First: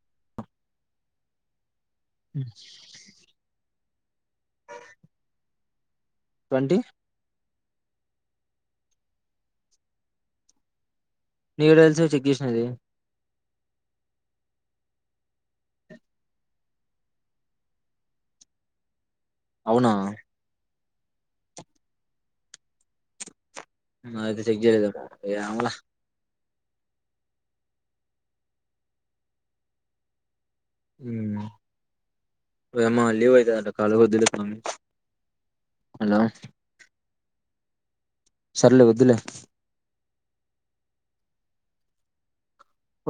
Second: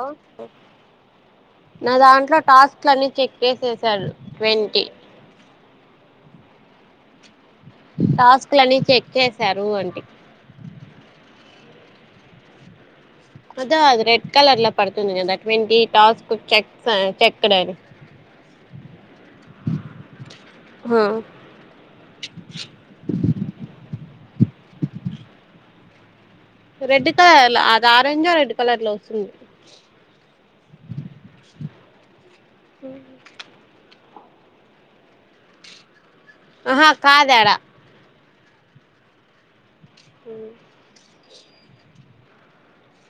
ఓ ఓయ్క్ నా దాంట్లో టాస్క్లన్ని చెక్ చెసెసారు ట్వంటీ ట్వంటి టాస్క్లని చెక్ చేసారు ఆంటీ నెకెట్ల తెలుసు చెక్ చేసింది అధూ అది రెడ్ కలర్ లో పడుతుంది కదా ట్వాంటి టాస్ కు చెక్ చెక్కడ అని అవునా హు నాధ్ అయితే చెక్ చేయలేదా ఎమో ఎమోలే రెడ్ కలర్ లో అది ఆరెంజ ఆ రెడ్ కలర్ లో వస్తుంది ఉమ్ వోయమ్మ అళ్ళవయితేంట కాల కొద్దులు అవును ఆహా కాదేడా సర్లే వద్దులే ఉమ్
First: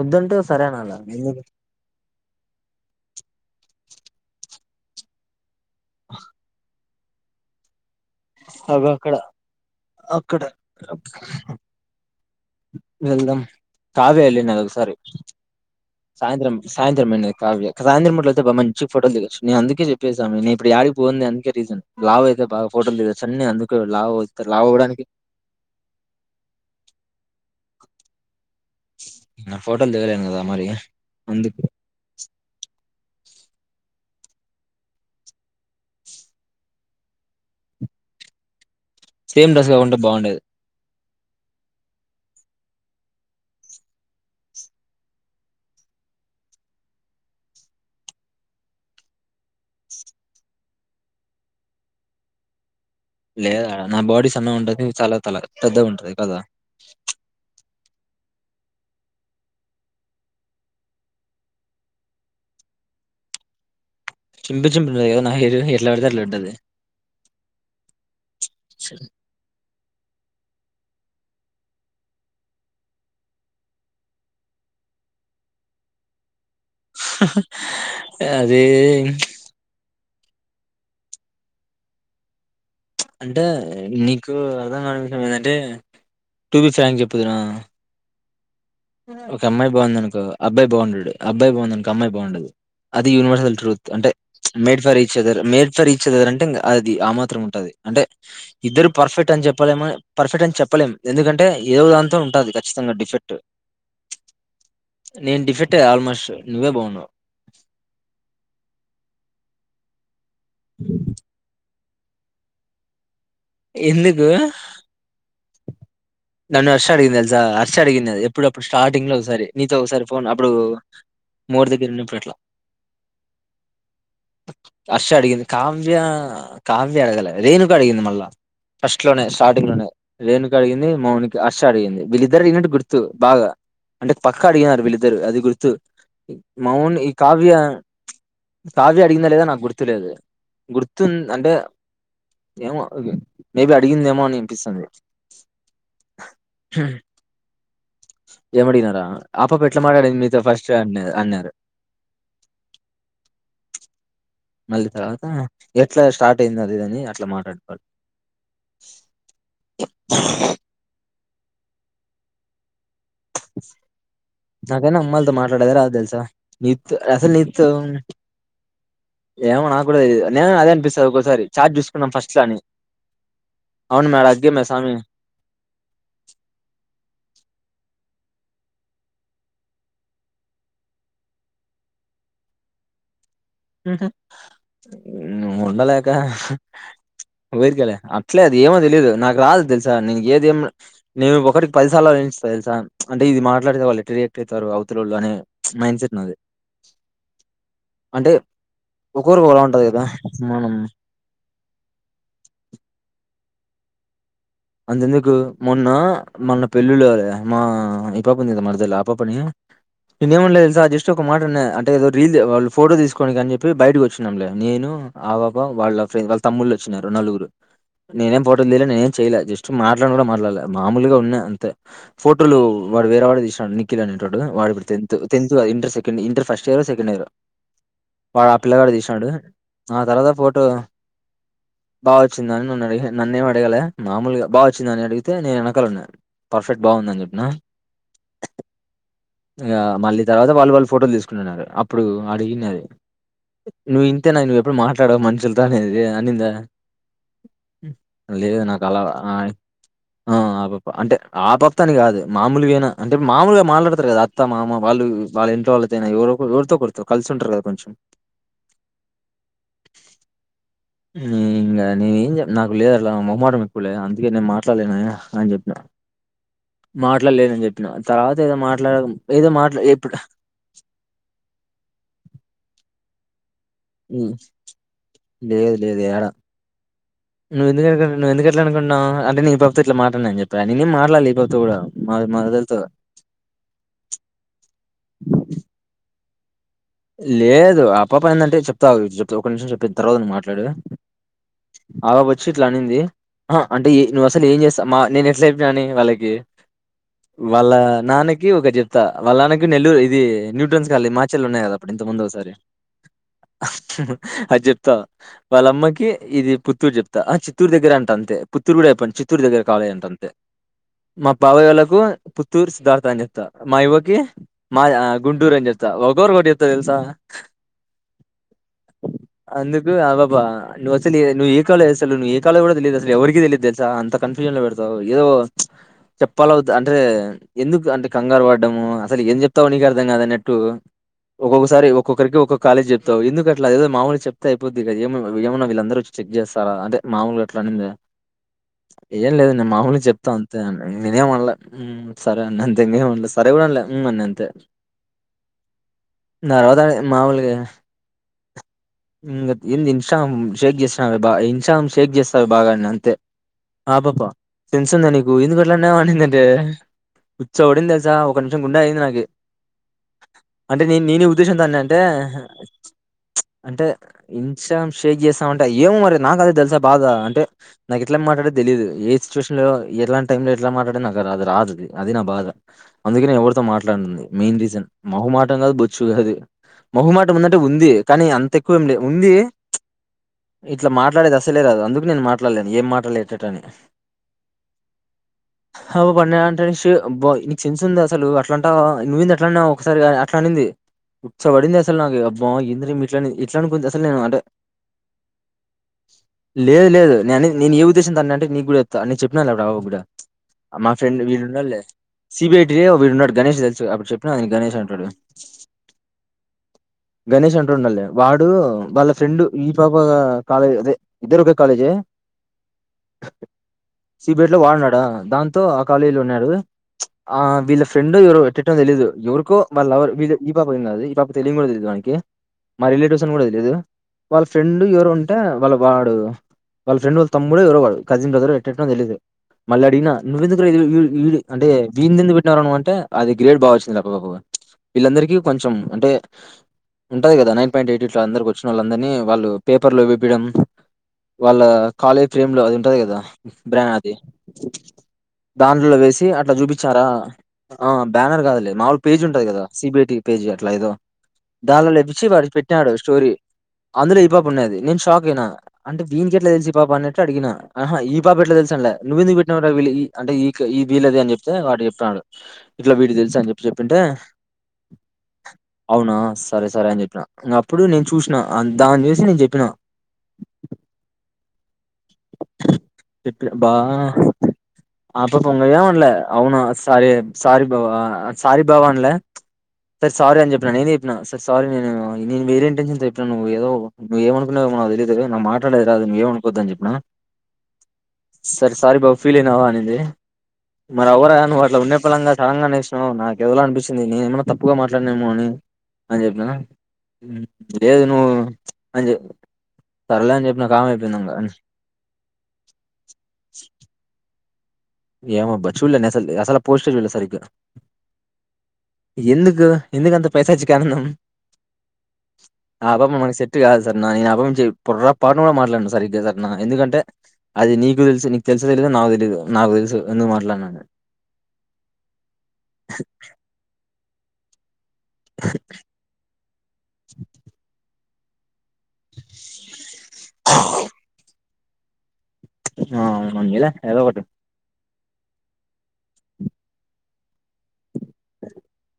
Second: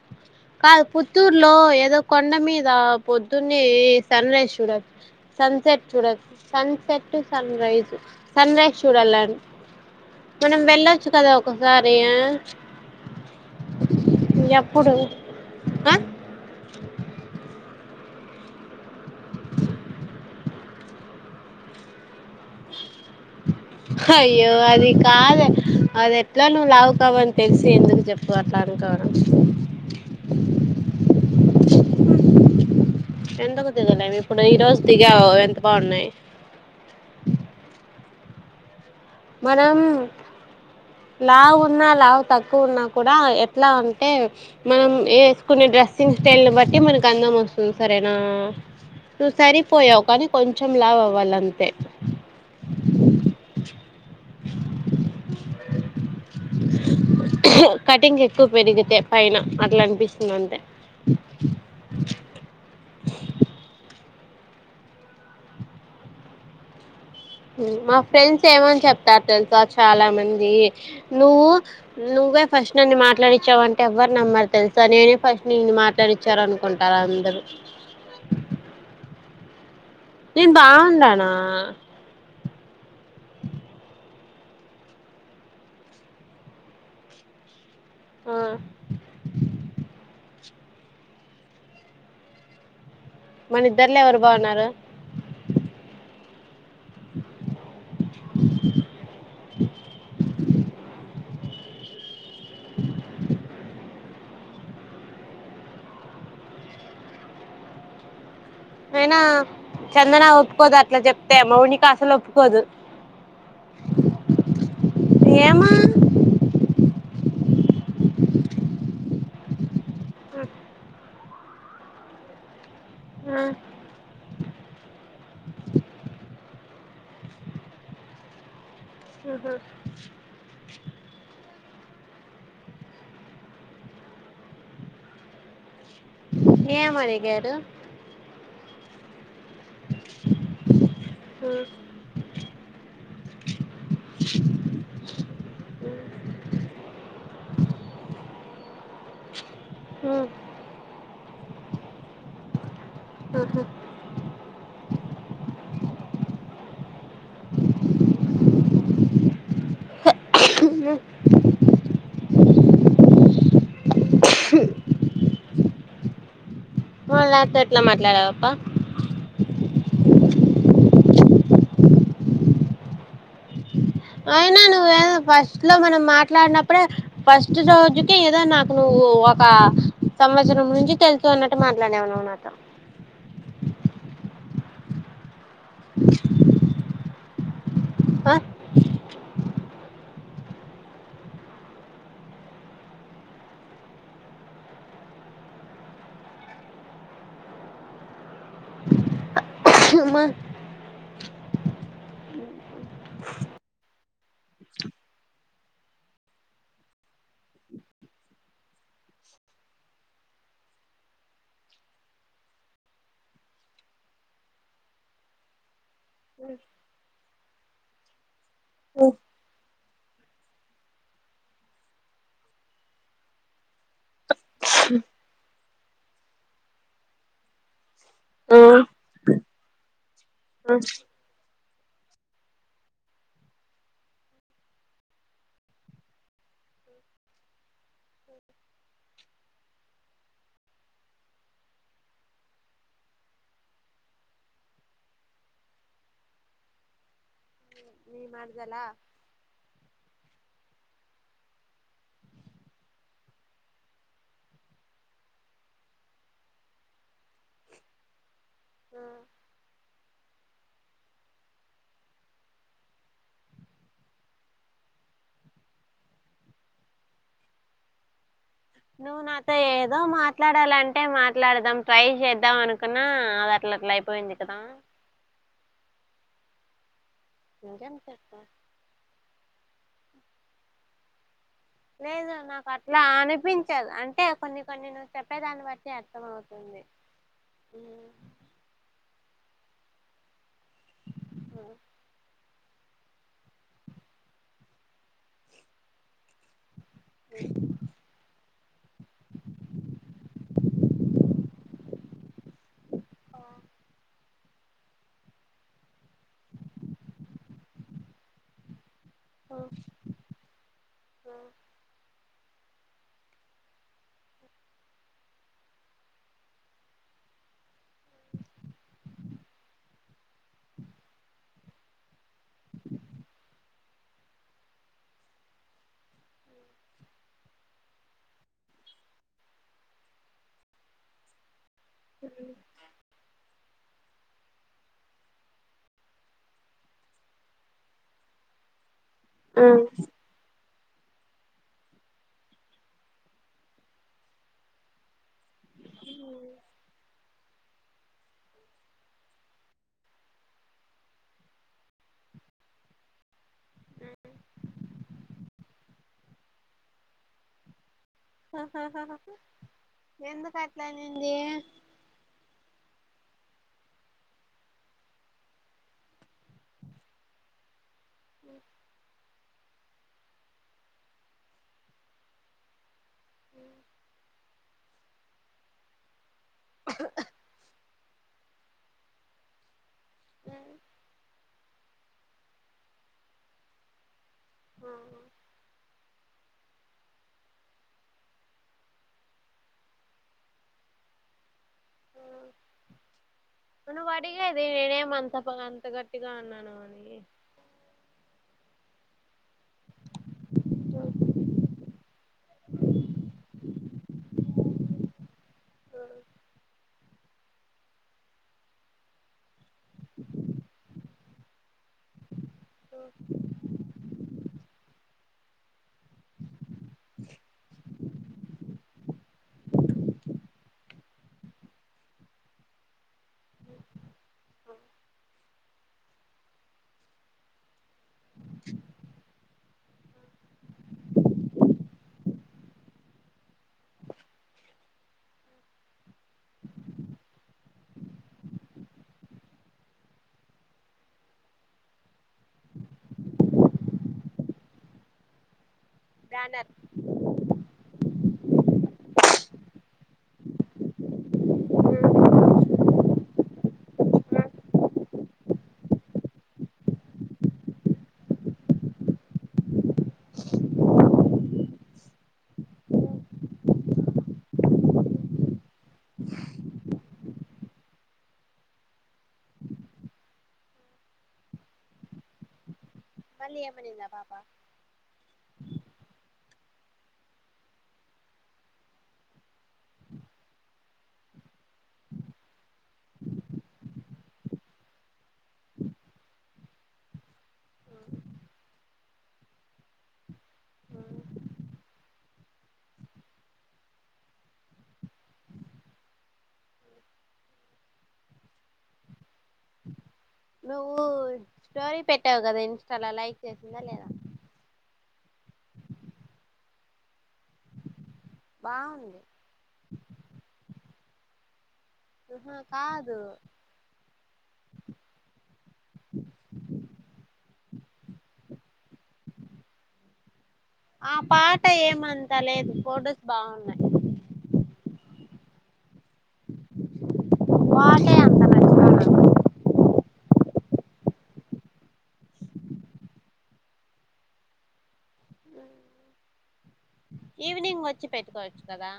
వద్దంటే కాదు సరేనాల ఎందుకు పుత్తూరులో ఏదో కొండ మీద పొద్దున్నే సన్ రైజ్ చూడాలి సన్సెట్ చూడచ్చు sunset sunrise sunrise అగో అక్కడ చూడాలం అక్కడ మనం వెళ్ళొచ్చు కదా ఒకసారి వెళ్దాం కాల్ చెయ్ నాకు ఎప్పుడు ఒక్కసారి ఆ సాయంత్రం సాయంత్రం కావ్య సాయంత్రం అంతే బా మంచి ఫోటో దిగచ్చును నేను అందుకే చెప్పేసాను నేను ఇప్పుడికి పోను అందుకే రీజన్ అయితే బా ఫోటో దిగచ్చ అయ్యో అది కాదు అది ఎట్లా నువ్వు లావు కావని తెలిసి ఎందుకు చెప్ అట్లా అనుకోవడం నేను ఫోటోలు దిగలేను కదా మరి అందుకు ఎందుకు దిగలేవు ఇప్పుడు ఈ రోజు దిగావు ఎంత బాగున్నాయి సేమ్ డ్రెస్ మనం కాకుంటే బాగుండేది లావు ఉన్నా లావున తక్కువ ఉన్నా కూడా ఎట్లా అంటే మనం వేసుకునే డ్రెస్సింగ్ స్టైల్ నీ బట్టి మనకి అందం వస్తుంది సరేనా ను సరిపోయావు కానీ కొంచెం లావు అవాలి అంతే లేదా నా బాడీ సన్న ఉంటది చాలా తల పెద్ద ఉంటది కదా కటింగ్ ఎక్కువ పెరిగితే పైన అట్లా అనిపిస్తుంది అంతే చింపి చింపి ఉంట కదా నాహెయిర్ ఎట్లా పడితే అట్లా ఉంటది మా ఫ్రెండ్స్ ఏమని చెప్తారు తెలుస చాలా మంది నువ్వు నువ్వే ఫస్ట్ నన్ను మాట్లాడిచ్చావంటే ఎవ్వరు నమ్మరు తెలుసు నేనే ఫస్ట్ నిన్ను మాట్లాడించాను అదే నేను భావుండానా అంటే నీ నీకు అర్థం కానీ విషయం ఏంటంటే టూబి ఫ్రాంక్ చెప్పుదునా ఓ ఒక అమ్మాయి బాగుందినుకో అబ్బాయి బాగుండడు అబ్బాయి బాగుందనుకో అమ్మాయి బాగుండదు అది యూనివర్సల్ మన ట్రూత్ ఇద్దర్లో అంటే ఎవరు బాగున్నారు made for each other made for each other అంటే అది ఆ మాత్రం ఉంటుంది అంటే ఇద్దరు పర్ఫెక్ట్ అని చెప్పా చెప్పలేముని పర్ఫెక్ట్ అని చెప్పలేము ఎందుకంటే ఏదో దాంతో ఉంటుంది ఖచ్చితంగా డిఫెక్ట్ నేను డిఫెక్ట్ ఆల్మోస్ట్ నువ్వే బాగున్నావ్ అయినా చందన ఒప్పుకోదు అట్లా చెప్తే మౌనిక అసలు ఒప్పుకోదు ఎందుకు ఏమా నన్ను హర్ష అడిగింది తెలుసా హర్ష అడిగింది ఇప్పుడు అప్పుడు స్టార్టింగ్ లో ఒకసారి నీతో ఒకసారి ఫోన్ అప్పుడు మోర్ దగ్గర ఉన్నప్పుడు అట్లా ఆ హర్ష అడిగింది కావ్య కావ్య అడగల రేణుక అడిగింది మల్ల ఫస్ట్ లోనే స్టార్టింగ్ లోనే రేణుక అడిగింది మౌనికి హర్ష అడిగింది వీళ్ళిద్దరు ఇన్నట్టు గుర్తు బాగా అంటే పక్క అడిగినారు వీళ్ళిద్దరు అది గుర్తు ఏం మౌన్ ఈ కావ్య అడిగారు కావ్య అడిగిందా లేదా నాకు గుర్తులేదు గుర్తు అంటే ఏమో మేబి అడిగిందేమో అని అనిపిస్తుంది ఎమడిగినారా ఆ పాప ఎట్లా మాట్లాడింది నీతో ఫస్ట్ అన్నారు అన్నారు ఉహు మళ్ళీ తర్వాత ఎట్లా స్టార్ట్ అయింది అదిదని అట్లా మాట్లాడతారు నాకన్న అమ్మాయిలతో మాట్లాడేది రాదు తెలుసా నీతో మళ్ళ అసలు నాతో నీతో ఎట్లా మాట్లాడావప్ప ఏమో నా ఇప్పుడు అదే నేను అదే అనిపిస్తుంది ఒకసారి చాట్ చూసుకున్నాం ఫస్ట్ లో అని అవును మేడ అయినా అగ్గేమే సామి నువ్వే ఫస్ట్ లో మనం మాట్లాడినప్పుడే ఫస్ట్ రోజు అంటే ఏదో నాకు నువ్వు ఒక సంవత్సరం నుంచి తెలుసు అన్నట్టు మాట్లాడేవు నువ్వు నాతో ఉ ఉండలేకా ఉహించల ఆ అట్లే అది ఏమో తెలీయదు నాకు రాదు తెలు స నే [unintelligible] ఏదిేం నేను ఒకటికి ఒకటికి పది సార్లు ఆలోచించిన తెలుసా అంటే ఇది మాట్లాడితే వాళ్ళు ఎట్లా రియాక్ట్ అవుతారు అ అంటే ఒకొరికి ఒకల ఉంటది కదా అమ్మా అంతెందుకు మొన్న మొన్న పెళ్ళిలో మా ఓ పాప ఉంది కదా మరదల్ ఆ పాపని నినేం ఏమనల తెలుసా జస్ట్ ఒక మాట అన్నా అంటే ఏదో రీల్ ఫోటో తీసుకోనికీ అని చెప్పి బయటకి వచ్చినంలే నేను ఆ పాప వాళ్ళ ఫ్రెండ్ వాళ్ళ తమ్ముళ్లు వచ్చినారు నలుగురు నేనేం పోటోలు తీలే నేనేం చేయలే జస్ట్ మాట్లాడును కూడా మాట్లాల మామూలుగా ఉన్నా అంతే ఫోటోలు వాడు వేరే వాడే తీసాడు నిఖిల్ అని వాడు ఇప్పుడు టెంత్ టెంత్ కాదు ఇంటర్ సెకండ్ ఇంటర్ ఫస్ట్ ఇయరో సెకండ్ ఇయరో ఆ పిల్లగాడు తీసాడు ఆ తర్వాత ఫోటో నన్నేం అడగాల మామూలుగా బాగ వచ్చిందని అడిగితే నేను వెనకాలున్నా పర్ఫెక్ట్ బాగుందని చెప్పిన ఇగ మళ్ళీ తర్వాత వాళ్ళు వాళ్ళు ఫోటోలు తీసుకుంటున్నారు అప్పుడు అడిగినాది నువ్వు ఇంతేనా నువ్వు ఎప్పుడు మాట్లాడవ మనుషులతో అనేద అనిందా నీ లేదు మరదల నాకు అలావ ఆ ఆ నాలుగు [unintelligible] అంటే ఆ పాపతోనే కాదు మామూలుగైనా అంటే మామూలుగా మాట్లాడతారు కదా అత్త మామ వాళ్ళు వాళ్ళ ఇంట్లో వాళ్ళు ఎవరితో కొకరితో కలిసు ఉంటారు కదా కొంచెం ఇంకా నేను ఏందో నాకు లేదు అలా మొమ్మాటం [unintelligible] లే అందుకే నేను మాట్లాడలేనా అని చెప్పినాను మాట్లాడలేదని చెప్పిన ఏదో మాట్లాడ నువ్వు నాతో మాట్లా ఏదో ఎప్పుడు మాట్లాడాలంటే మాట్లాడదాం ట్రై చేద్దాం అనుకున్నా అట్లా అట్లా అయిపోయింది కదా నువ్ ఎందుకు నిజం అనుకుంటున్నావు చెప్పు నువ్వుందుకు అట్ల అనుకున్నావ్ అంటే నేనుఈ పాపతో ఇట్లా మాట్లాడ అని చెప్పా నేనేం మాట్లాలా ఈ పాప లేదు నాకు అట్లా అనిపించదు అంటే కొన్ని కొన్ని నువ్వు చెప్పేదాన్ని బట్టి అర్థం అవుతు లేదు ఆ పాప ఏందంటే చెప్తా అగు ఒక నిమిషం చెప్పిన తర్వాత నువ్వు మాట్లాడు తరువ సో ఇట్లా అనింది ఆ అంటే నువ్వు అసలు ఏం చేసావ్ మా నేను ఎట్లా చేప్పినా అని వాళ్ళకి వాళ్ళ నాన్నకి ఒకటి చెప్తా వాళ్ళ నాన్నకి నెల్లూరు ఇది న్యూట్రన్స్ కావల్ల మా సెల్ ఉన్నాయి కద అప్పుడు ఇంతకు ముందే ఒకసారి ఒకటి చెప్తా వాళ్ళమ్మకి ఇది పుత్తూరు చెప్తా ఆ చిత్తూరు దగ్గర అంటా అంతే పుత్తూరు కూడా అయిపోయింది చిత్తూరు దగ్గర కావాలి అంట అంతే అని చెప్త మా యవ్వ కి మాయ గుంటూరు అని చెప్తా ఒకొరుకి ఒక్కోటి తెలుసా అందుకు ఆ పాప నువ్ అసలు నువ్వు ఏ కాలేజ్ అసలు నువ్వు ఏ కాలేజొ కూడ తెలీదు. అసలు ఎవరికీ తెలీదు అంతా కన్ఫ్యూజన్ లో పెడతావ్ యో చెప్పాల వద్దా అంటే ఎందుకు అంటే కంగారు పడ్డము అసలు ఎం చెప్తావొ నీకు అర్థం కదు అన్నట్టు ఒక్కొక్కసారి ఒక్కొక్కరికి ఒకక్క కాలేజ్ చెప్తావ్ ఎందుకు అట్ల ఏదో మామూలు చెప్తే అయిపోద్దిగ ఏమ ఏమన్నా వీళ్ళందరు వచ్చి చె అంటే మామూలుగా అట్లా అనింద ఏం లేదు నేను మామూలుగా చెప్త అంత్ నేనేం అనల సరే అన్న అంతే ఇంకేం అనలే సరే మళ్ళా మ్మ్ అన్న అంతే [unintelligible] మాములుగ ఇ ఇంది ఇన్స్టాగ్రామ్ షేక్ చేసినా బాల ఇన్స్టాగ్రామ్ శేక్ చేస్తాడు బాలన్న అంతే ఆ పాపా సెన్స్ ఉందా నీకు ఎందుకు అట్లాన్నావ్ అనిందంటే ఉచ్చ పడింద అసలు ఒక నిమిషం గుండె అగింది నాకు ఎందుకు అంటే నే నేనే ఉద్దేశంతో అట్లనింది అన్న అంటే అంటే ఇన్స్టాగ్రామ్ షేక్ చేస్తాం అంటే ఏమో మరి నాకి అదే బాధ అంటే నాకి ఏం మాట్లాడేదొ తెలీదు చూసినవా ఎట్లాంటి టైం లో ఎట్లా మాట్లాడలో నాకు రాదది అది నా బాధ అందుకనే ఎవరితో మాట్లాడంది మెయిన్ రీజన్ మోహమాటం కాదు బొచ్చు కాదు మోహమాటం ఉందంటే ఉంది కానీ అంత ఎక్కువేం లే ఉంది ఇట్లా మాట్లాడేది అసల్ లేదు అందుకు నేను మాట్లాడలేను ఏం మాట్లాల ఎట్లట్ల అని ఆ అ అప్ప అన్నయ్య అంటానే షు అబ్బో నీకు సెన్స్ ఉంద అసలు అట్లా అంటా నువ్వేంది అట్లా అన్నావు ఒకసారి అట్లా అనింది ఉచ్చ పడింది అసల్ నాకి అబ్బా ఏంది రా ఈమె ఇట్లనుకుంది అసలు నువ్వు నేను అంటే అడిగేది నేనేం అంత అంత గట్టిగా అన్నాను లేదు అని లేదు నేను అనేద్ ఏ ఉద్దేశంతో అన్నా అంటే నీకు కూడాచెప్తా నేను చెప్పినాలే అప్పుడు ఆ పాపకి కూడా మా ఫ్రెండ్ వీళ్ళు ఉండాలలే సిబిఐటీ ని వీడు ఉన్నాడు గణేష్ తెలుసుగా అప్పుడు చెప్పినకదా నీకు గణేష్ అనెటోడు గణేష్ అన్ డు ఉన్నాడ్ లే వాడు వాళ్ళ ఫ్రెండ్ ఈ పాప కాలేజ్ అదే ఇద్దరు ఒకే కాలేజే సిబేట్ లో వాడున్నాడా దాంతో ఆ కాలేజీలో ఉన్నాడు ఆ వీళ్ళ ఫ్రెండ్ ఎవరో ఎట్టెటో తెలీదు ఎవరికో వాళ్ళ లవరు ఇదే ఈ పాప ఏం కాదు ఈ పాప తెలియని కూడా తెలియదు వాని కి మా రిలేటివ్స్ అని కూడా తెలిదు వాళ్ళ ఫ్రెండు ఎవరు ఉంటే వాళ్ళ వాడు వాళ్ళ ఫ్రెండ్ వాళ్ళ తమ్ముడో ఎవరో కాదు కజిన్ బ్రదరో ఏటేట్నో తెలీదు మళ్ళీ అడిగిన నువ్వెందుకు రా ఇది విడు విడు అంటే వింది ఎందుకు పెట్టినావ్ రా నువ్వంటే అది గ్రేడ్ బాగా వచ్చింది వీళ్ళందరికీ కొంచెం అంటే ఉంటది కదా నైన్ పాయింట్ ఎయిట్ ఇట్ల అందరికి వచ్చినోళ్ళందరినీ వాళ్ళు పేపర్లో వేపిడం వాళ్ళ కాలేజ్ ఫ్రేమ్ లో అది ఉంటది కదా బ్ర్యా అది దాన్ ట్లో వేసి అట్లా బ్యానర్ చూపించరా ఆ బ్యానర్ కాదులే మాముూలు పేజ్ ఉంటది కదా సిబిఐటి పేజీ అట్లా ఏదో దాండ్లల్లో ఏపిచ్చి వాడికి పెట్టినాడు స్టోరీ అందులో ఈ పాప ఉన్నాది నేను షాక్ అయినా అంటే వినికెట్లా తెలిసు ఈ పాప అన్నట్టు అడిగిన ఆహా ఈ పాప ఎట్లా తెలు సనాల నువ్వు ఎందుకు పెట్టినావ్ ‌రా విళ్ళయి అంటే ఈ ఈ వీళ్ళది అని చెప్తే వాడు చెప్తాన్నాడు ఇట్లా వీడి తెలుసు అని చెప్ చేప్పింటే అవునా స సరే సరే అని చెప్పిన ఇంగ అప్పుడు నేను చూసినా దాని చూసి నేను చెప్పినా చెప్పి మళ్ళీ బా ఏమనిందా పాప ఆ పాప మల్ల ఏమన్ల అవునా సారీ సారీ బావా సారీ బావా అన్ల తే సారీ అని చెప్పిన నేనే చెప్పిన సారీ నేనేమో నేనువేరే ఇంటెన్షన్‌తో చెప్పిన నువ్ ఎదో నువ్ ఏమనుకునవో ఏమో నాకు తెలీదు కదా నాకు మాట్లాడేకీ రాదు నువ్ ఎం అనుకోవద్దు అని చెప్పిన సరే సారీ బావా ఫీల్ అయినవా అనింది మరి అవ్వరా నువ్వుట్లా ఉన్నపలంగా సడన్‌గా అనేసినావ్ నాకు ఏదోలా అనిపించింది నేను ఏమన్నా తప్పుగా మాట్లాడిన ఏమో అని అని చెప్పిన మ్ లేదు నువ్వు అని చె సర్లే అని చెప్పినా కామ్ నువ్వు అయిపోయింది ఇంగ స్టోరీ పెట్టావు కదా ఇంస్టాల లైక్ చేసిందా లేదా ఏమోబ్బా చూల్లే నెఅసల్ అసల పోస్టే చూలే సారిగా బాగుంది. ఎందుకు ఎందుకంత పైశాచిక ఆనందం ఆహా ఆ పాప కాదు మనకి సెట్ కాదు సర్నా నేను ఆ పాప ను పొర్రాపాటున కూడా మాట్లాడను సరిగ్గా సర్నా నేను ఎందుకంటే అది నీకు తెలుసు నీకు తెలుసో తెలీదో నాకు తెలీదు నాకు తెలుసు ఎందుకు మాట్లాడను ఆ పాట ఏమంతా లేదు ఫోటోస్ బాగున్నాయ్ టే అంతా మంచిగాన ఆ ఉన్నీలే ఏదో ఒకటి ఈవినింగ్ వచ్చి పెట్టుకోవచ్చు కదా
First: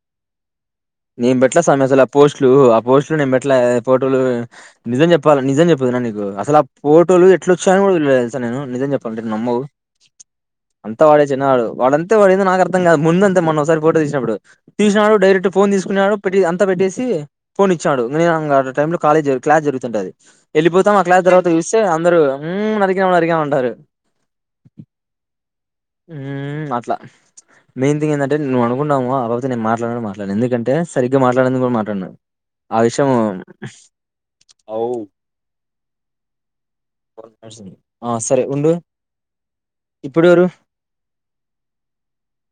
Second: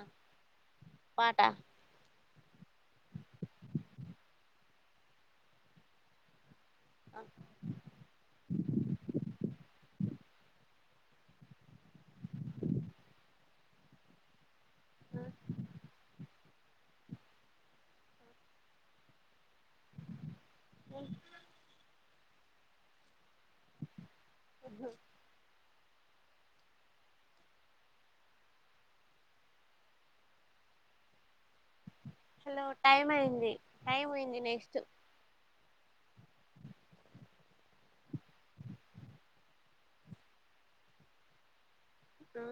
నేను పాట పెట్లే సామి అసలా పోస్ట్లు ఆ పోస్ట్లు నేను పెట్ల ఆ పో టోలు నిజం చెప్పాలా నిజం చెప్పుదున్న నీకు అసల అ పోటోలు ఎట్లోచాయని కూడా తెలవదు తెల్సా నేను నిజం చెప్పాలంటే నమ్మవు అంతా వాడే చిన్నగాడు వాడంతే వడేందో నాకు అర్థం కాదు ముందు అంతే మొన్న ఓసారి ఫోటో తీసినప్పుడు తీసినాడు డైరెక్ట్ ఫోన్ తీసుకునాడు పెట్టి అంతా పెట్టేసి ఫోన్ ఇచ్చానాడు నేను ఇంకా అట టైంలో కాలేజ్ క్లాస్ జరుగుతుంటది ఎళ్ళిపోతాం ఆ క్లాస్ తర్వాత చూస్తే అందరూ హ్మ్మ్ నరికినావ్ నరికినావ్ అంటారు ఉహుమ్ ఉమ్ అట్లా మెయిన్ థింగ్ ఏందంటే నువ్వు అనుకుంటావుగా ఆరోజే నేను మాట్లాడను కూడా మాట్లాడను ఎందుకంటే సరిగ్గా మాట్లాడింది కూడా మాట్లాడాను నేను హలో టైం అయింది టైం అయింది నెక్స్ట్ అవు ఆ సరే ఉండు ఇప్పుడు ఎవురు ఆ